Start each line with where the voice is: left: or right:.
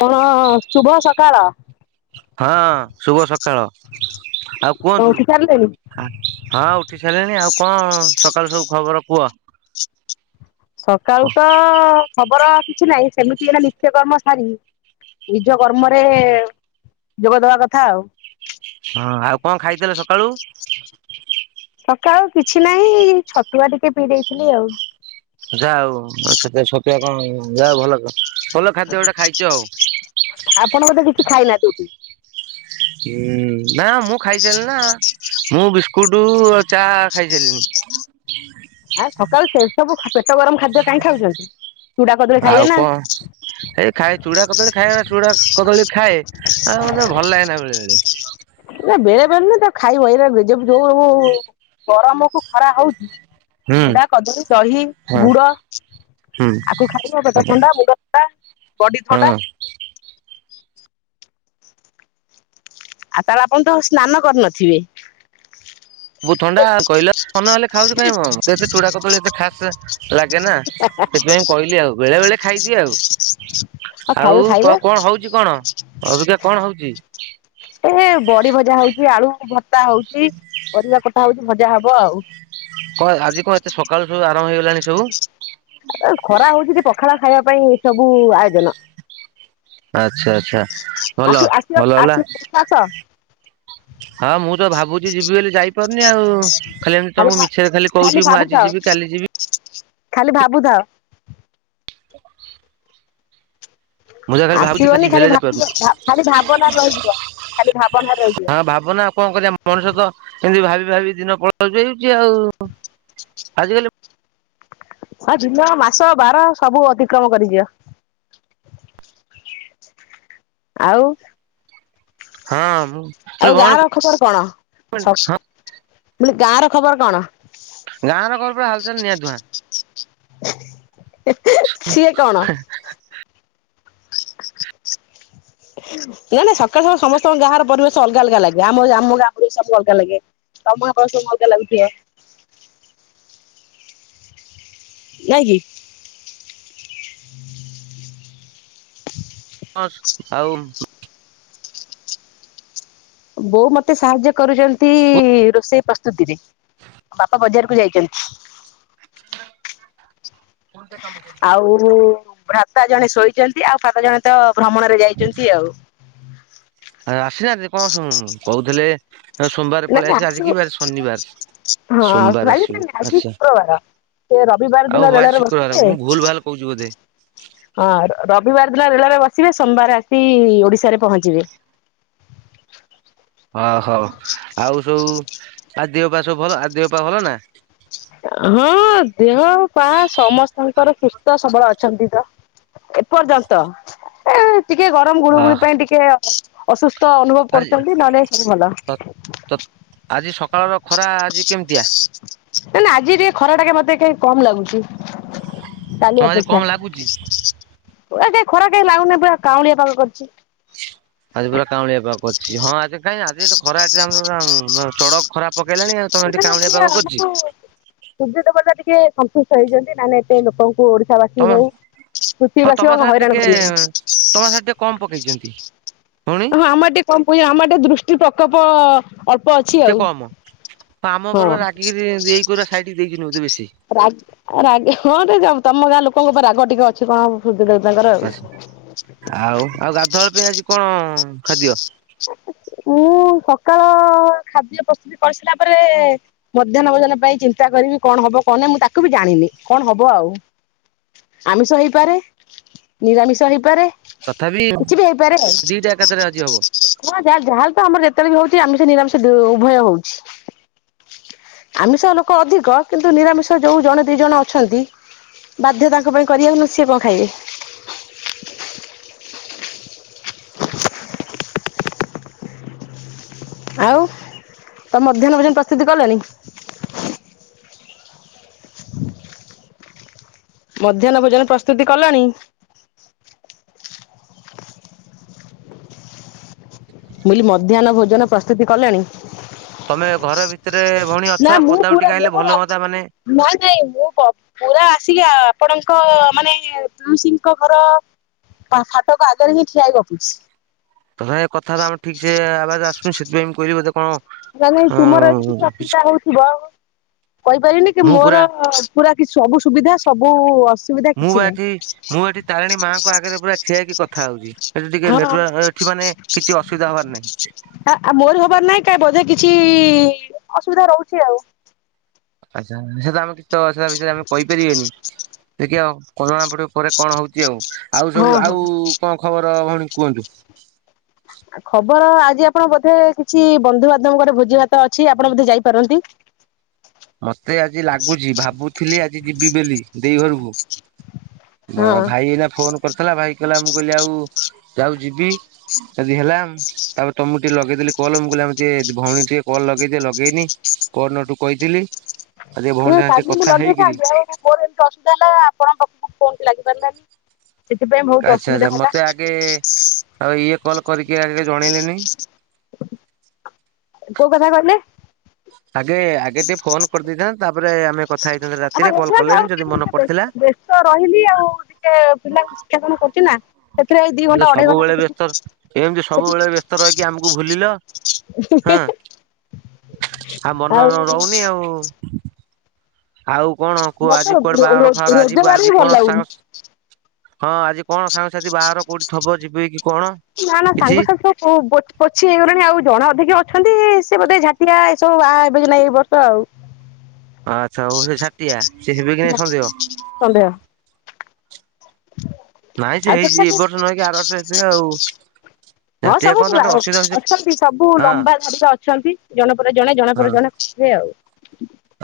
left: କଣ-ଅ-ଅ-ଅ ଶୁଭ ସକାଳ।
right: ହଁ ଶୁଭ ସକାଳ। ଆଉ କୁହନ୍ତୁ।
left: ଉଠି ସାରିଲେଣି?
right: ଆଛ୍ ହଁ ଉଠି ସାଇଲିଣି। ଆଉ କଣ ସକାଳୁ ସବୁ ଖବର କୁହ?
left: ସକାଳୁ
right: ହଁ
left: ତ ଖବର। କିଛି ନାହିଁ ସେମିତି ହେଲା ନିତ୍ୟ କର୍ମ ସାରି ନିଜ କର୍ମରେ ଯୋଗଦବା କଥା ଆଉ।
right: ଆଉ କଣ ଖାଇଥିଲେ ସକାଳୁ
left: ସକାଳ ଆଉ କିଛି ନାହିଁ ଛତୁଆ ଟିକେ ପିଇ ଦେଇଥିଲି ଆଉ।
right: ଯା ଅଉ ମା ଛତୁଆ ଛତୁଆ କଣ ଯା ଭଲ କ
left: ଆପଣ ବୋଧେ କିଛି ଖାଇନାହାନ୍ତି ଏଠି।
right: ନା କୁଡୁ ଆଉ ଚାଆ ଖାଇସାରିଲିଣିି।
left: ଆ ସକାଳୁ ସେ ସବୁ ଖ ପେଟ ଗରମ ଖାଦ୍ୟ କାଇଁ ଖାଉଚନ୍ତି?
right: ଆଉ କଁ ଏଇ ଖାଏ ଚୁଡ଼ା କଦଳୀ ଖାଏ। ଚୁଡା କଦଳୀ ଖାଏ। ଅଁ ମତେ ଭଲ ଲାଗେନା ବେଳେବେଳେ।
left: ନା ବେଳେ ବେଳେ ନୁହଁ ତାକୁ ଖାଇବ ଏରା ଯୋଉ ଉ ଉ ଉ ଗରମ କୁ ଖରା ହଉଚି।
right: ହୁଁ
left: ଚୁଡା କଦଳୀ ଦହି
right: ହଁ
left: ଗୁଡ।
right: ହୁଁ
left: ଆକୁ ଖାଇବ ପେଟ ଥଣ୍ଡା ମୁଣ୍ଡ ଥଣ୍ଡା ବଡି
right: ହଁ
left: ଥଣ୍ଡା। ଆଉ ତାହେଲେ ଆପଣ ତ ସ୍ନାନ କରିନଥିବେ?
right: ବହୁତ ଥଣ୍ଡା କହିଲେ ମନେ ହେଲେ ଖାଉଚୁ କାଇଁ ଏତେ ଚୁଡା କଦଳୀ ଏତେ ଖାସ୍ ଲାଗେ ନା ସେଥିପାଇଁ ମୁଁ କହିଲି ଆଉ ବେଳେ ବେଳେ ଖାଇଦିଏ ଆଉ।
left: ହଁ ଖାଇବେ
right: ଆଉ
left: ଖାଇବେ
right: କଣ ହଉଛି କଣ ଅଭିକା କଣ ହଉଛି।
left: ଏ ବଡ଼ି ଭଜା ହଉଛି ଆଳୁ କଥା ହଉଛି ପରିବା କଥା ହଉଛି ଭଜା ହବ ଆଉ।
right: କଣ ଆଜି କଣ ଏତେ ସକାଳୁୁ
left: [inaudible] ଖରା ହଉଛି ପଖାଳ ଖାଇବା ପାଇଁ ଏ ସବୁ ଆୟୋଜନ।
right: ଆଚ୍ଛା ଆଚ୍ଛା। ଭଲ ଭଲ ହେଲା
left: [unintelligible]
right: [inaudible] ହଁ ମୁଁ ତ ଭାବୁଛି ଯିବି ବୋଲି ଯାଇପାରୁନି ଆଉ ଖାଲି ଏମିତି ତମକୁ ମିଛରେ ଖାଲି କହୁଛି ମୁଁ ଆଜି ଯିବି କାଲି ଯିବି। ହ
left: ଖାଲି ଭାବୁଥା।
right: [inaudible] ମୁଁ ଯାହା ଖାଲି ଭାବୁଛି
left: ଆସିବନି
right: କି
left: ଖାଲି
right: ଭେଲ
left: ଭାବିବ ଖାଲି ଭାବନାରେ
right: ଯାଇପାରୁନି।
left: ରହିଯିବ। ଖାଲି ଭାବନା
right: [inaudible]
left: ରହିଯିବ
right: ହଁ ଭାବନା କଣ କରିବା ମଣିଷ ତ। ଏମିତି ଭାବି ଭାବି ଦିନ ପଳ ହେଉଛି ଆଉ ଆଜିକାଲି
left: ହଁ ଦିନ ମାସ ବାର ସବୁ ଅତିକ୍ରମ କରିଯିବ। ଆଉ।
right: ହଁ ମୁଁ।
left: ଆଉ ଗାଁ
right: ଭଉଣୀ
left: ର ଖବର କଣ [inaudible] ବ ଗାଁ ର ଖବର କଣ।
right: ଗାଁ ରୋକ ପ ହାଲଚାଲ ନିଆଁ ଧୁଆଁ।
left: ସିଏ କଣ
right: [inaudible]
left: ନ ନାଇଁ ସକାଳୁ ସକାଳ ସମସ୍ତଙ୍କ ଗାଁ ର ପରିବେଶ ଅଲଗା ଅଲଗା ଲାଗେ ଆମ ଆମ ଗାଁ ଗରେ ବି ସବୁ ଅଲଗା ଲାଗେ। [unintelligible] ନାଇ କି। [inaudible]
right: ହ ଆଉ।
left: ବୋଉ ମତେ ସାହାଯ୍ୟ କରୁଛନ୍ତି ରୋଷେଇ ପ୍ରସ୍ତୁତିରେ। ବାପା ବଜାର। ଯାଇଛନ୍ତି। ଆଉ ଭ୍ରାତା ଜଣେ ଶୋଇଛନ୍ତି ଆଉ ଭାତା ଜଣେ ତ ଭ୍ରମଣରେ ଯାଇଛନ୍ତି ଆଉ। [inaudible]
right: ଆସିନାହାନ୍ତି କଣ କହୁଥିଲେ ସୋମବାର
left: ନ
right: ପଳେଇ ଆସିବେ ଆଜି କି
left: ଆଶିବ
right: ବାର ଶନିବାର।
left: [inaudible]
right: ସୋମବାର
left: ହଁ ଆଜି
right: ଆସିବେ ଆଚ୍ଛା
left: ଶୁକ୍ରବାର। ସେ ରବିବାର
right: ଆଉ
left: ଦିନ
right: ହଉ ଆଜି
left: ମେଳରେ
right: ଶୁକ୍ରବାର
left: ବର୍ତି
right: ମୁଁ ଭୁଲ ଭାଲ କହୁଛି ବୋଧେ
left: [inaudible] ହଁ। ରବିବାର ଦିନ ରେଳରେ ବସିବେ ସୋମବାର ଆସି ଓଡିଶାରେ ପହଞ୍ଚିବେ। [inaudible]
right: ଓହଉ ଆଉ ସବୁ ଦିଅ ପା ସବୁ ଭଲ ଆ ଦିଆପା ଭଲ ନା।
left: ହଁ ଦେହଉ ପା ସମସ୍ତଙ୍କର ସୁସ୍ଥ ସବଳ ଅଛି। ଛନ୍ତି ତ ଏପର୍ଯ୍ୟନ୍ତ ଏ ଟିକେ ଗରମ ଗୁଳୁ
right: ଅ
left: ଗୁଳି ପାଇଁ ଟିକେ ଅସୁସ୍ଥ ଅନୁଭବ
right: ଆଜି
left: କରୁଛନ୍ତି ନଲେ ସବୁ ଭଲ।
right: ତ ତ ଆଜି ସକାଳର ଖରା ଆଜି କେମିତିଆ?
left: ନା ନା ଆଜି କାଇଁ ଖରା ଟା ମତେ କେ କମ ଲାଗୁଛି।
right: ହଁ ଆଜି କମ୍ ଲାଗୁଛି।
left: ପୁରା କାଇଁ ଖରା କେହି ଲାଗୁନି ପୁରା କାଉଁଳିଆ ପାାଗ କରିଛି।
right: ଆଜି ପୁରା କାଉଁଳିଆ ପାଗ‌ ଅଛି ହଁ ଆଜି କାଇଁ ଆଜି ଏଠି ଖରା ଏଠି ଆମର ଚଡ ଖରା ପକେଇଲାଣି ଆଉ ତମେ ଏଠି
left: ସୁର୍ଯ୍ୟ ନା
right: କାଉଁଳିଆ
left: ସିଏ
right: ପାଗ କରିଛି।
left: ଆମକୁ ସୁର୍ଯ୍ୟ ଦେବତା ଟିକେ ସନ୍ତୁଷ୍ଟ ହେଇଛନ୍ତି। ନହେଲେ ଏତେ ଲୋକଙ୍କୁ ଓଡିଶା ବାସୀ
right: ତମ
left: ହଉ
right: ହଁ
left: ପୃଥିବୀବାସୀ
right: ତମ
left: ହଉ
right: ସାର
left: ହଇରାଣ
right: ଟିକେ
left: କରିବେନି।
right: ତମ ସାର ଟିକେ କମ ପକେଇଛନ୍ତି। ଭଉଣୀ
left: ହଁ ଆମର ଟିକେ କମ୍ [unintelligible] ଆମର ଟିକେ ଦୁ ଦୃଷ୍ଟି ପ୍ରକୋପ ଅଳ୍ପ ଅଛି
right: ଟିକେ
left: ଆଉ।
right: କମ। ହଁ ଆମ ଉପରେ ବା ରାଗିକି ଏଇ କରୁଆ ସାଇଡି ଦେଇଛନ୍ତି ବୋଧେ ବେଶୀ।
left: ରାଗି ରାଗି ହଁ ରେ ଯ ତମ ଗାଁ ଲୋକଙ୍କ ଉପରେ ରାଗ ଟିକେ ଅଛି କଣ ସୁ
right: ଆଛା ଆଉ ଆଉ ଗାଧୁଆ ପାଇଁ ଆଜି କଣ ଖାଦ୍ୟ?
left: [inaudible] ମୁଁ ସକାଳ ଖାଦ୍ୟ ପ୍ରସ୍ତୁତି କରିସାରିଲା ପରେ ମଧ୍ୟାହ୍ନ ଭୋଜନ ପାଇଁ ଚିନ୍ତା କରିବି କଣ ହବ କଣ ନାହିଁ ମୁଁ ତାକୁ ବି ଜାଣିନି କଣ ହବ ଆଉ। ଆମିଷ ହେଇପାରେ ନିରାମିଷ ହେଇପାରେ।
right: ତଥାପି
left: କିଛି ବି ହେଇପାରେ ଆଉ
right: ଦିଟା ଏକାଥରେ ଆଜି ହବ।
left: ହଁ ଯାହା ଯାହାଲେ ତ ଆମର ଯେତେବେଳେ ବି ହଉଛି ଆମିଷ ନିରାମିଷ ଉଭୟ ହଉଛି। ଆମିଷ ଲୋକ ଅଧିକ କିନ୍ତୁ ନିରାମିଷ ଯୋଉ ଜଣେ ଦି ଜଣ ଅଛନ୍ତି ବାଧ୍ୟ ତାଙ୍କ ପାଇଁ କରିବାକୁ ନ ସିଏ କଣ ଖାଇବେ?
right: [inaudible]
left: ଆଉ ତମ ମଧ୍ୟାହ୍ନ ଭୋଜନ ପ୍ରସ୍ତୁତି କଲେଣିି?
right: [inaudible]
left: ମଧ୍ୟାହ୍ନ ଭୋଜନ ପ୍ରସ୍ତୁତି କଲଣି? ମୁଲ ମଧ୍ୟାହ୍ନ ଭୋଜନ ପ୍ରସ୍ତୁତି କଲେଣି?
right: ତମେ ଘର ଭିତରେ ଭଉଣୀ
left: ନା
right: ଅଛ
left: ମୁଁ
right: ପଦାକୁ
left: ପୁରା
right: ଟିକେ
left: ମୁଁ
right: ଆଇଲେ ଭଲ ହୁଅନ୍ତା ମାନେ
left: ନାଇଁ ନାଇଁ ମୁଁ ପ ପୁରା ଆସିକି ଆ ଆପଣଙ୍କ ମାନେ ତୁଳସୀଙ୍କ ଘର ଫାଟକ ଆଗରେ ହିଁ ଠିଆ ହେଇ ଗପୁଛି।
right: ତଥାପି କଥାତା ଆମ ଠିକ ସେ ଆବାଜ ଆସୁଛି ସେଥିପାଇଁ ମୁଁ କହିଲି ବୋଧେ କଣ
left: ନା ନାଇଁ
right: ଅ
left: ତୁମର ଏ [unintelligible] ଅସୁବିଧା ହଉଥିବ କହିପାରିବିନି କି
right: ମୁଁ
left: ମୋର
right: ପୁରା
left: ପୁରା କିଛି ସବୁ ସୁବିଧା ସବୁ ଅସ୍
right: ମୁଁ ବା ଏଠି ମୁଁ ଏଠି ତାରିଣୀ ମାଆଙ୍କ ଆଗରେ ପୁରା ଠିଆଇକି କଥା ହଉଛି ସେଠି ଟିକେ
left: ହଁ।
right: ନେଟୱର୍କ ମାନେ କିଛି ଅସୁବିଧା ହବାର ନାହିଁ।
left: ଆ ମୋର ହବାର ନାହିଁ କାଇଁ ବୋଧେ କିଛି ଅସୁବିଧା ରହୁଛି ଆଉ।
right: ଆଚ୍ଛା ସେତ ଆମ କିଛି ତ ସେଟା ବିଷୟରେ ଆମେ କହିପାରିଆନି ଦେଖିବାଉ କରୋନା ପଟ ପରେ କଣ ହଉଛି ଆଉ ଆଉ
left: ହଁ
right: ସବୁ
left: ହଁ।
right: ଆଉ କଣ ଖବର ଭଉଣୀ କୁହନ୍ତୁ।
left: ଖବ ବର ଆଜି ଆପଣ ବୋଧେ କିଛି ବନ୍ଧୁବାନ୍ଧବଙ୍କର ଭୋଜି ଭାତ ଅଛି ଆପଣ ବୋଧେ ଯାଇପାରନ୍ତି।
right: ମତେ ଆଜି ଲାଗୁଛି ଭାବୁଥିଲି ଆଜି ଯିବି ବେଲି ଦେଇ ଘରକୁ ମ
left: ହଁ।
right: ଭାଇ ଏଇନା ଫୋନ କରିଥିଲା ଭାଇ କହିଲା ମୁଁ କହିଲି ଆଉ ଯାଉ ଯିବି ଯଦି ହେଲାମ ତାପରେ ତମୁ ଟିକେ ଲଗେଇଦେଲି କଲ୍ ମୁଁ କହିଲି ଆମେ ଟିକେ ଭଉଣୀ ଟିକେ କଲ ଲଗେଇଦିଏ ଲଗେଇନି ପର୍ନଟୁ କହିଥିଲି। [inaudible]
left: ନା
right: ସାଙ୍ଗେ ଟିକେ
left: କାଲି ମୁଁ
right: କଥା ହେଇକିରି
left: ଲଗେଇଥାନ୍ତି ଆଉ ମୋର ଏମିତି ଅସୁବିଧା ହେଲା ଆପଣଙ୍କ କଥା ଫୋନ୍ ଲାଗିପାରିଲାନି ସେଥିପାଇଁ ବହୁତ
right: ଆଚ୍ଛା ଆଚ୍ଛା
left: ଅସୁବିଧା ହେଲା।
right: ମତେ ଆଗେ ଆଉ ଇଏ କଲ କରିକି ଆଗେ ଜଣେଇଲେନି।
left: କୋଉ କଥା କହିଲେ?
right: ଆଗେ ଆଗେ ଟିକେ ଫୋନକରିଦେଇଥାଆନ୍ତେ ତାପରେ ଆମେ କଥା ହେଇଥାନ୍ତେ
left: ଏ
right: ରାତିରେ କଲ୍ କଲେନି ଯଦି ମନେ ପଡିଥିଲା
left: ଆଉସ୍ତ ରହିଲି ଆଉ ଟିକେ ପିଲା ଶିକ୍ଷା କଣ [inaudible] ଚି ନା ସେଥିରେ ଦି
right: ତମେ ତ
left: ଘଣ୍ଟା ଅଢେଇ
right: ସବୁବେଳେ ବ୍ୟସ୍ତ
left: ଘଣ୍ଟା
right: ଏମିତି ସବୁବେଳେ ବ୍ୟସ୍ତ ରହିକି ଆମକୁ ଭୁଲିଲ
left: ସେଠ [inaudible] [unintelligible]
right: ଆଃ ମନ ରହୁନି ଆଉ। ଆଉ କଣ କୁହ
left: ମତେ
right: ଆଜି କୁଆଡେ ବାହାଘର ଫାହାଘର
left: ରୋଜଗାର ହିଁ
right: ଆଜି
left: ଭଲ
right: କଣ
left: ଲାଗୁନି।
right: ସାଙ୍ଗ ହଁ ଆଜି କଣ ସାଙ୍ଗସାଥି ବାହାର କୋଉଠିଥବ ଯିବି କି କଣ
left: ନା ନା
right: କିଛି?
left: ସାଙ୍ଗସାଥି ଆଉ ପୋଛି ହେଇଗଲେଣି ଆଉ ଜଣ ଅଧିକ ଅଛନ୍ତି ସେ ବୋଧେ ଝାଟିଆ ଏ ସବୁ ବାହା ଏବେ ଏଇ ବର୍ଷ ଆଉ।
right: ଆଚ୍ଛା ହଉ ସେ ଝାଟିଆ ସେ ହେବେ କି ନାହିଁ ସନ୍ଦେହ ନାଇଁ ସେ
left: ଆ ତ
right: ହେଇଛି ଏ
left: ଖଠ
right: ବର୍ଷ ନହେଇକି ଆର ବର୍ଷ ହେବେ ଆଉ।
left: [inaudible] ହଁ
right: ଝାଟିଆ
left: ସବୁ
right: କଣ ତାଙ୍କର ଅସୁବିଧା ହଉଛି
left: ଅଛନ୍ତି ସବୁ
right: ହଁ
left: ଲମ୍ବା ଧାଡିରେ ଅଛନ୍ତି ଜଣେ ପରେ ଜଣେ ଜଣେ
right: ହଁ
left: ଜଣେ ସେ ଆଉ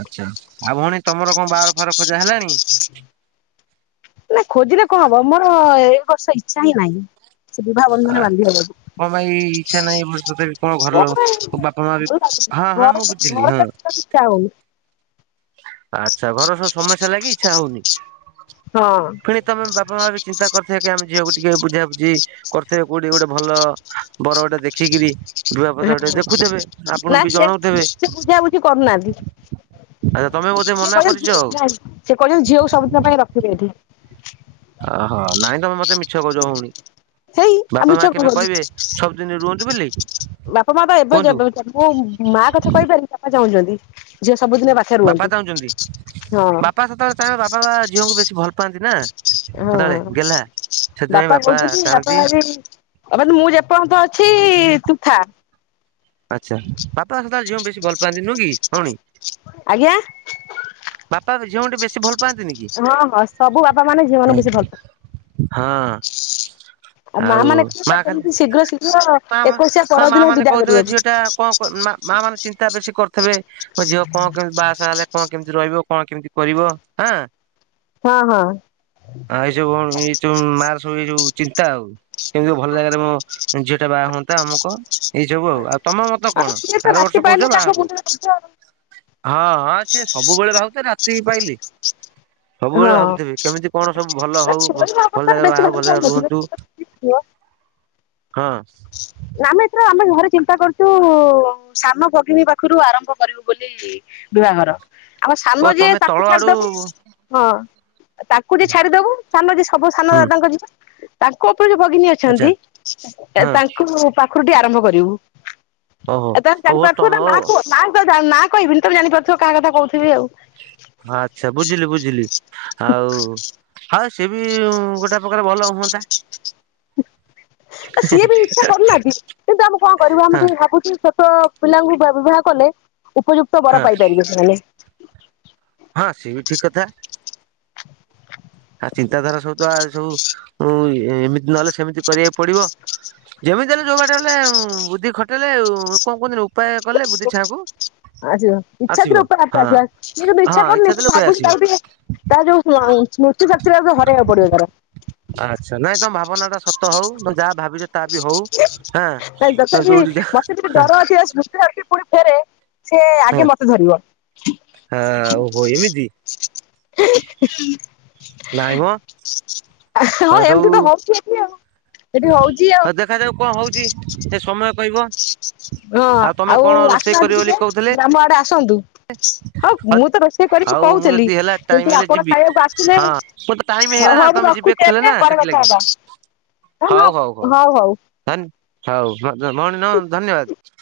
right: ଆଚ୍ଛା ଆଉ ଭଉଣୀ ତମର କଣ ବାହାଘର ଫାହାଘର ଖୋଜା ହେଲାଣି।
left: ନା ଖୋଜିଲେ କଣ ହବ ମୋର ଏଇ ବର୍ଷ ଇଚ୍ଛା ହିଁ ନାହିଁ। ସେ ବିବାହବନ୍ଧନ ବାନ୍ଧି ହେବକୁ।
right: ସେ ନାଇ କଣ ଘର ଲୋ ବାପା ମା ବି ହଁ
left: ଘର
right: ହଁ
left: ଘର
right: ମୁଁ ବୁଝିଲି ହଁ।
left: ଇଚ୍ଛା ହଉନି
right: ଆଚ୍ଛା ଘର ସବୁ ସମସ୍ୟା ଲାଗି ଇଚ୍ଛା ହଉନି। ପୁଣି ତମେ ବାପା ମା ବି ଚିନ୍ତା କରିଥିବ କି ଆମେ ଝିଅକୁ ଟିକେ ବୁଝା ବୁଝି କରିଥିବେ କୋଉଠି ଗୋଟେ ଭଲ ବର ଗୋଟେ ଦେଖିକିରି। ବିବାହ ପ୍ରସ୍ତାବ ଟେ
left: ହଁ
right: ଦେଖୁଥିବେ ଆପଣଙ୍କୁ
left: ନା
right: ବି
left: ସେ
right: ଜଣଉଥିବେ
left: ସେ ବୁଝାବୁଝି କରୁନାହାନ୍ତି।
right: ଆଚ୍ଛା ତମେ ବୋଧେ
left: ସେ
right: ମନା କରିଛ
left: କହିଲ
right: ଆଉ
left: ସେ କହିଲ ଝିଅକୁ ସବୁଦିନ ପାଇଁ ରଖିବେ ଏଠି।
right: ଓହୋ ନାଇଁ ତମେ ମତେ ମିଛ କହୁଛ ଭଉଣୀ।
left: ହେଇ ଆଉ
right: ବାପା
left: ମିଛ
right: ମା
left: କଣ
right: କେବେ
left: କହିଲୁ
right: କହିବେ ସବୁଦିନ ରୁହନ୍ତୁ ବୋଲି।
left: ବାପା ମା ବା ଏବେ
right: କୁହନ୍ତୁ
left: ମୁଁ ମା କଥା କହିପାରିବିନି ବାପା ଚାହୁଁଛନ୍ତି ଝିଅ ସବୁଦିନ ପାଖରେ
right: ବାପା
left: ରୁହନ୍ତୁ
right: ଚାହୁଁଛନ୍ତି
left: ହଁ
right: ବାପା ସେତେବେଳେ ଚାହିଁବେ ବାପା ବା ଝିଅଙ୍କୁ ବେଶୀ ଭଲ ପାଆନ୍ତି ନା।
left: ହଁ
right: ହଦଳରେ ଗେଲ୍ଲା।
left: ବାପା କହୁଛନ୍ତି ବାପା ବି ମୁଁ ଯେପର୍ଯ୍ୟନ୍ତ ଅଛି ତୁ ଥାଆ।
right: ଆଚ୍ଛା ବାପା ଆ ଝିଅ ବେଶୀ ଗଲ ପାଆନ୍ତି ନୁ କି ଭଉଣୀ।
left: ଆଜ୍ଞା
right: ବାପା ଝିଅଙ୍କୁ ଟ ବେଶୀ ଭଲ ପାଆନ୍ତିନି କି?
left: ହଁ ହଁ ସବୁ ବାପା ମାନେ ଝିଅ
right: ହଁ
left: ମାନଙ୍କୁ ବେଶୀ ଭଲ ପାଆନ୍ତି।
right: ହଁ।
left: ମା
right: ଆଉ
left: ମାନେ
right: ମା
left: କହିବେ
right: ଖାଲି
left: କେମିତି ଶୀଘ୍ର ଶୀଘ୍ର
right: ମା
left: ଏକୋଇଶିଆ
right: ମା
left: ପରଦିନ
right: ମାନେ
left: ବିଦା
right: କହୁ
left: କରିବାକୁ।
right: ଝିଅଟା କଣ ମା ମାନେ ଚିନ୍ତା ବେଶୀ କରିଥିବେ ମୋ ଝିଅ କଣ କେମିତି ବାହାସାହା ହେଲେ କଣ କେମିତି ରହି କଣ କେମିତି କରିବ ହଁ।
left: ହଁ ହଁ
right: ଆଉ ଏଇ ସ କଣ ଏ ମାଆ ଯଉ ଚିନ୍ତା ଆଉ କେମିତି ଭଲ ଜାଗାରେ ମୋ ଝିଅଟା ବାହା ହୁଅନ୍ତା ଆମୁକ ଏଇ ଯୋଗୁ ଆଉ। ତମ ମତ
left: ଆଉ
right: କଣ
left: ସିଏ ତ
right: ଆର
left: ରାତି
right: ବର୍ଷ
left: ପାଇଲେ
right: କହୁଛ ବାହା
left: ତାଙ୍କ
right: ହବ।
left: ମୁଣ୍ଡରେ ବୋଝ ଆଉ।
right: ହଁ ହଁ ସି ସବୁବେଳେ ଭାବଥିଲେ ରାତି ହି ପାହିଲେ। ସବୁବେଳେ
left: ହଁ
right: ଭାବୁଥିବେ କେମିତି କଣ ସବୁ ଭଲ ହଉ,
left: ଛୁଆଙ୍କ
right: ଭଲ
left: ଅବସ୍ଥାରେ
right: ଜାଗାରେ
left: ବେଶୀ
right: ବାହାହୁଏ
left: ଭାବି
right: ଭଲ ଜାଗା
left: ପାରୁନଥିବେ
right: ରୁହନ୍ତୁ। ହ
left: ନା ଆମେ ଏତ ଆମେ ଘରେ ଚିନ୍ତା କରୁଚୁ ସାନ ଭଗିନୀ ପାଖରୁ ଆରମ୍ଭ କରିବୁ ବୋଲି ବିବାହର। ଆମର
right: ଓ
left: ସାନ ଯିଏ
right: ତମେ ତଳ
left: ତାକୁ ଛାଡ଼ି
right: ଆଡୁ
left: ଦେବୁ ହଁ। ତାଙ୍କୁ ଯ ଛାଡିଦବୁ ସାନ ଯିଏ ସବୁ ସାନ
right: ହୁଁ
left: ଦାଦାଙ୍କ ଯିବ, ତାଙ୍କୁ ଯୋଉ ଭଗିନୀ
right: ଆଚ୍ଛା
left: ଅଛନ୍ତି,
right: ହଁ।
left: ତାଙ୍କୁ ପାଖରୁ ଟିକ ଆରମ୍ଭ କରିବୁ।
right: ଓହୋ
left: ଏ ତମେ
right: ହଉ ହଉ ତମ
left: ଜାଣିପାରୁଥିବ ନା କ କହିବିନି ତମେ ଜାଣିପାରୁଥିବ କାହା କଥା କହୁ
right: ଆଚ୍ଛା ବୁଝିଲି ବୁଝିଲି ଆଉ ହ ସେ ବି ଗୋଟେ ପ୍ରକାର ଭଲ ହୁଅନ୍ତା।
left: ସିଏ ବି ଇଚ୍ଛା କରୁନାହାନ୍ତି, କିନ୍ତୁ ଆମେ କଣ କରିବୁ ଆମେ
right: ହଁ
left: ଟିକେ ଭାବୁଛି ଛୋଟ ପିଲାଙ୍କୁ [inaudible] କଲେ ଉପଯୁକ୍ତ ବର
right: ହଁ
left: ପାଇପାରିବେ ସେମାନେ।
right: ହଁ ସେ ବି ଠିକ କଥା। ଆ ଚିନ୍ତାଧାରା ସବୁ ତ ଆ ସବୁ ଏମିତି ନହେଲେ ସେମିତି କରିବାକୁ ପଡିବ। ଯେମିତିଲେ ଯୋଉ ବାଟ ହେଲେ ବୁଦ୍ଧି ଖଟେଇଲେ ଆ ଲୋକେ କହୁିନି ଉପାୟ କଲେ ବୁଦ୍ଧି ଛାଆ କକୁ
left: ଆସ ଇଚ୍ଛା ଥିଲେ ଆ [unintelligible]
right: ହଁ
left: ଇଚ୍ଛା
right: ଥିଲେ ଉପାୟ ଆସିବ।
left: କରୁନି ତା ଯୋଉ ସ୍ମୁତି ଶକ୍ତି ଚାଟା ଯ ହରାଇବାକୁ ପଡିବ, ତାର
right: ଆଚ୍ଛା ନାଇଁ ତମ ଭାବନା ଟା ସତ ହଉ, ନହେଲେ ଯାହା ଭାବିଛ ତାହା ବି ହଉ। ହଁ ତମେ
left: ଦେଥାପି
right: ଯୋଉଠି ଯା
left: ମସ ଯି ଡର ଅଛି ପୁରୀ ଫେରେ ସେ
right: ହଁ
left: ଆଗେ ମତେ ଧରିବ। [inaudible]
right: ଓହୋ ଏମିତି ନାଇଁ ମ
left: ହଁ ଏମତି ତ ହଉଛି ଏଠି ଆଉ। ଏଠି ହଉଛି ଆଉ।
right: ହଁ ଦେଖାଯାଉ କଣ ହଉଛି, ଏ ସମୟ କହି
left: ହଁ
right: ଆଉ ତମେ
left: ଆଉ
right: କଣ ରୋଷେଇ
left: ଆସୁନାହାନ୍ତି
right: କରିବ
left: ଟିକେ
right: ବୋଲି କହୁଥିଲେ?
left: ଗ୍ରାମ ଆଡେ ଆସନ୍ତୁ ହଁ ମୁଁ ତ ରୋଷେଇ କରିକି
right: ହଉ ମୁଁ
left: କହୁଥିଲି
right: ଯଦି ହେଲା ଟାଇମ
left: କିନ୍ତୁ
right: ହେଲେ
left: ଆପଣ
right: ଯିବି
left: ଖାଇବାକୁ ଆସିଲେ
right: ହଁ ମୋର ତ ଟାଇମ୍
left: ହଉ ହଉ ମୁଁ
right: ତମେ
left: ରଖୁଛି
right: ଯିବେକୁ ହେଲେ ନା
left: ଏବେ ପରେ କଥା
right: ସେଥିଲାଗି
left: ହବା
right: ହଉ ହଉ ହଉ ଧନ୍ ହଉ ଭ ଭଉଣୀ ନ ଧନ୍ୟବାଦ।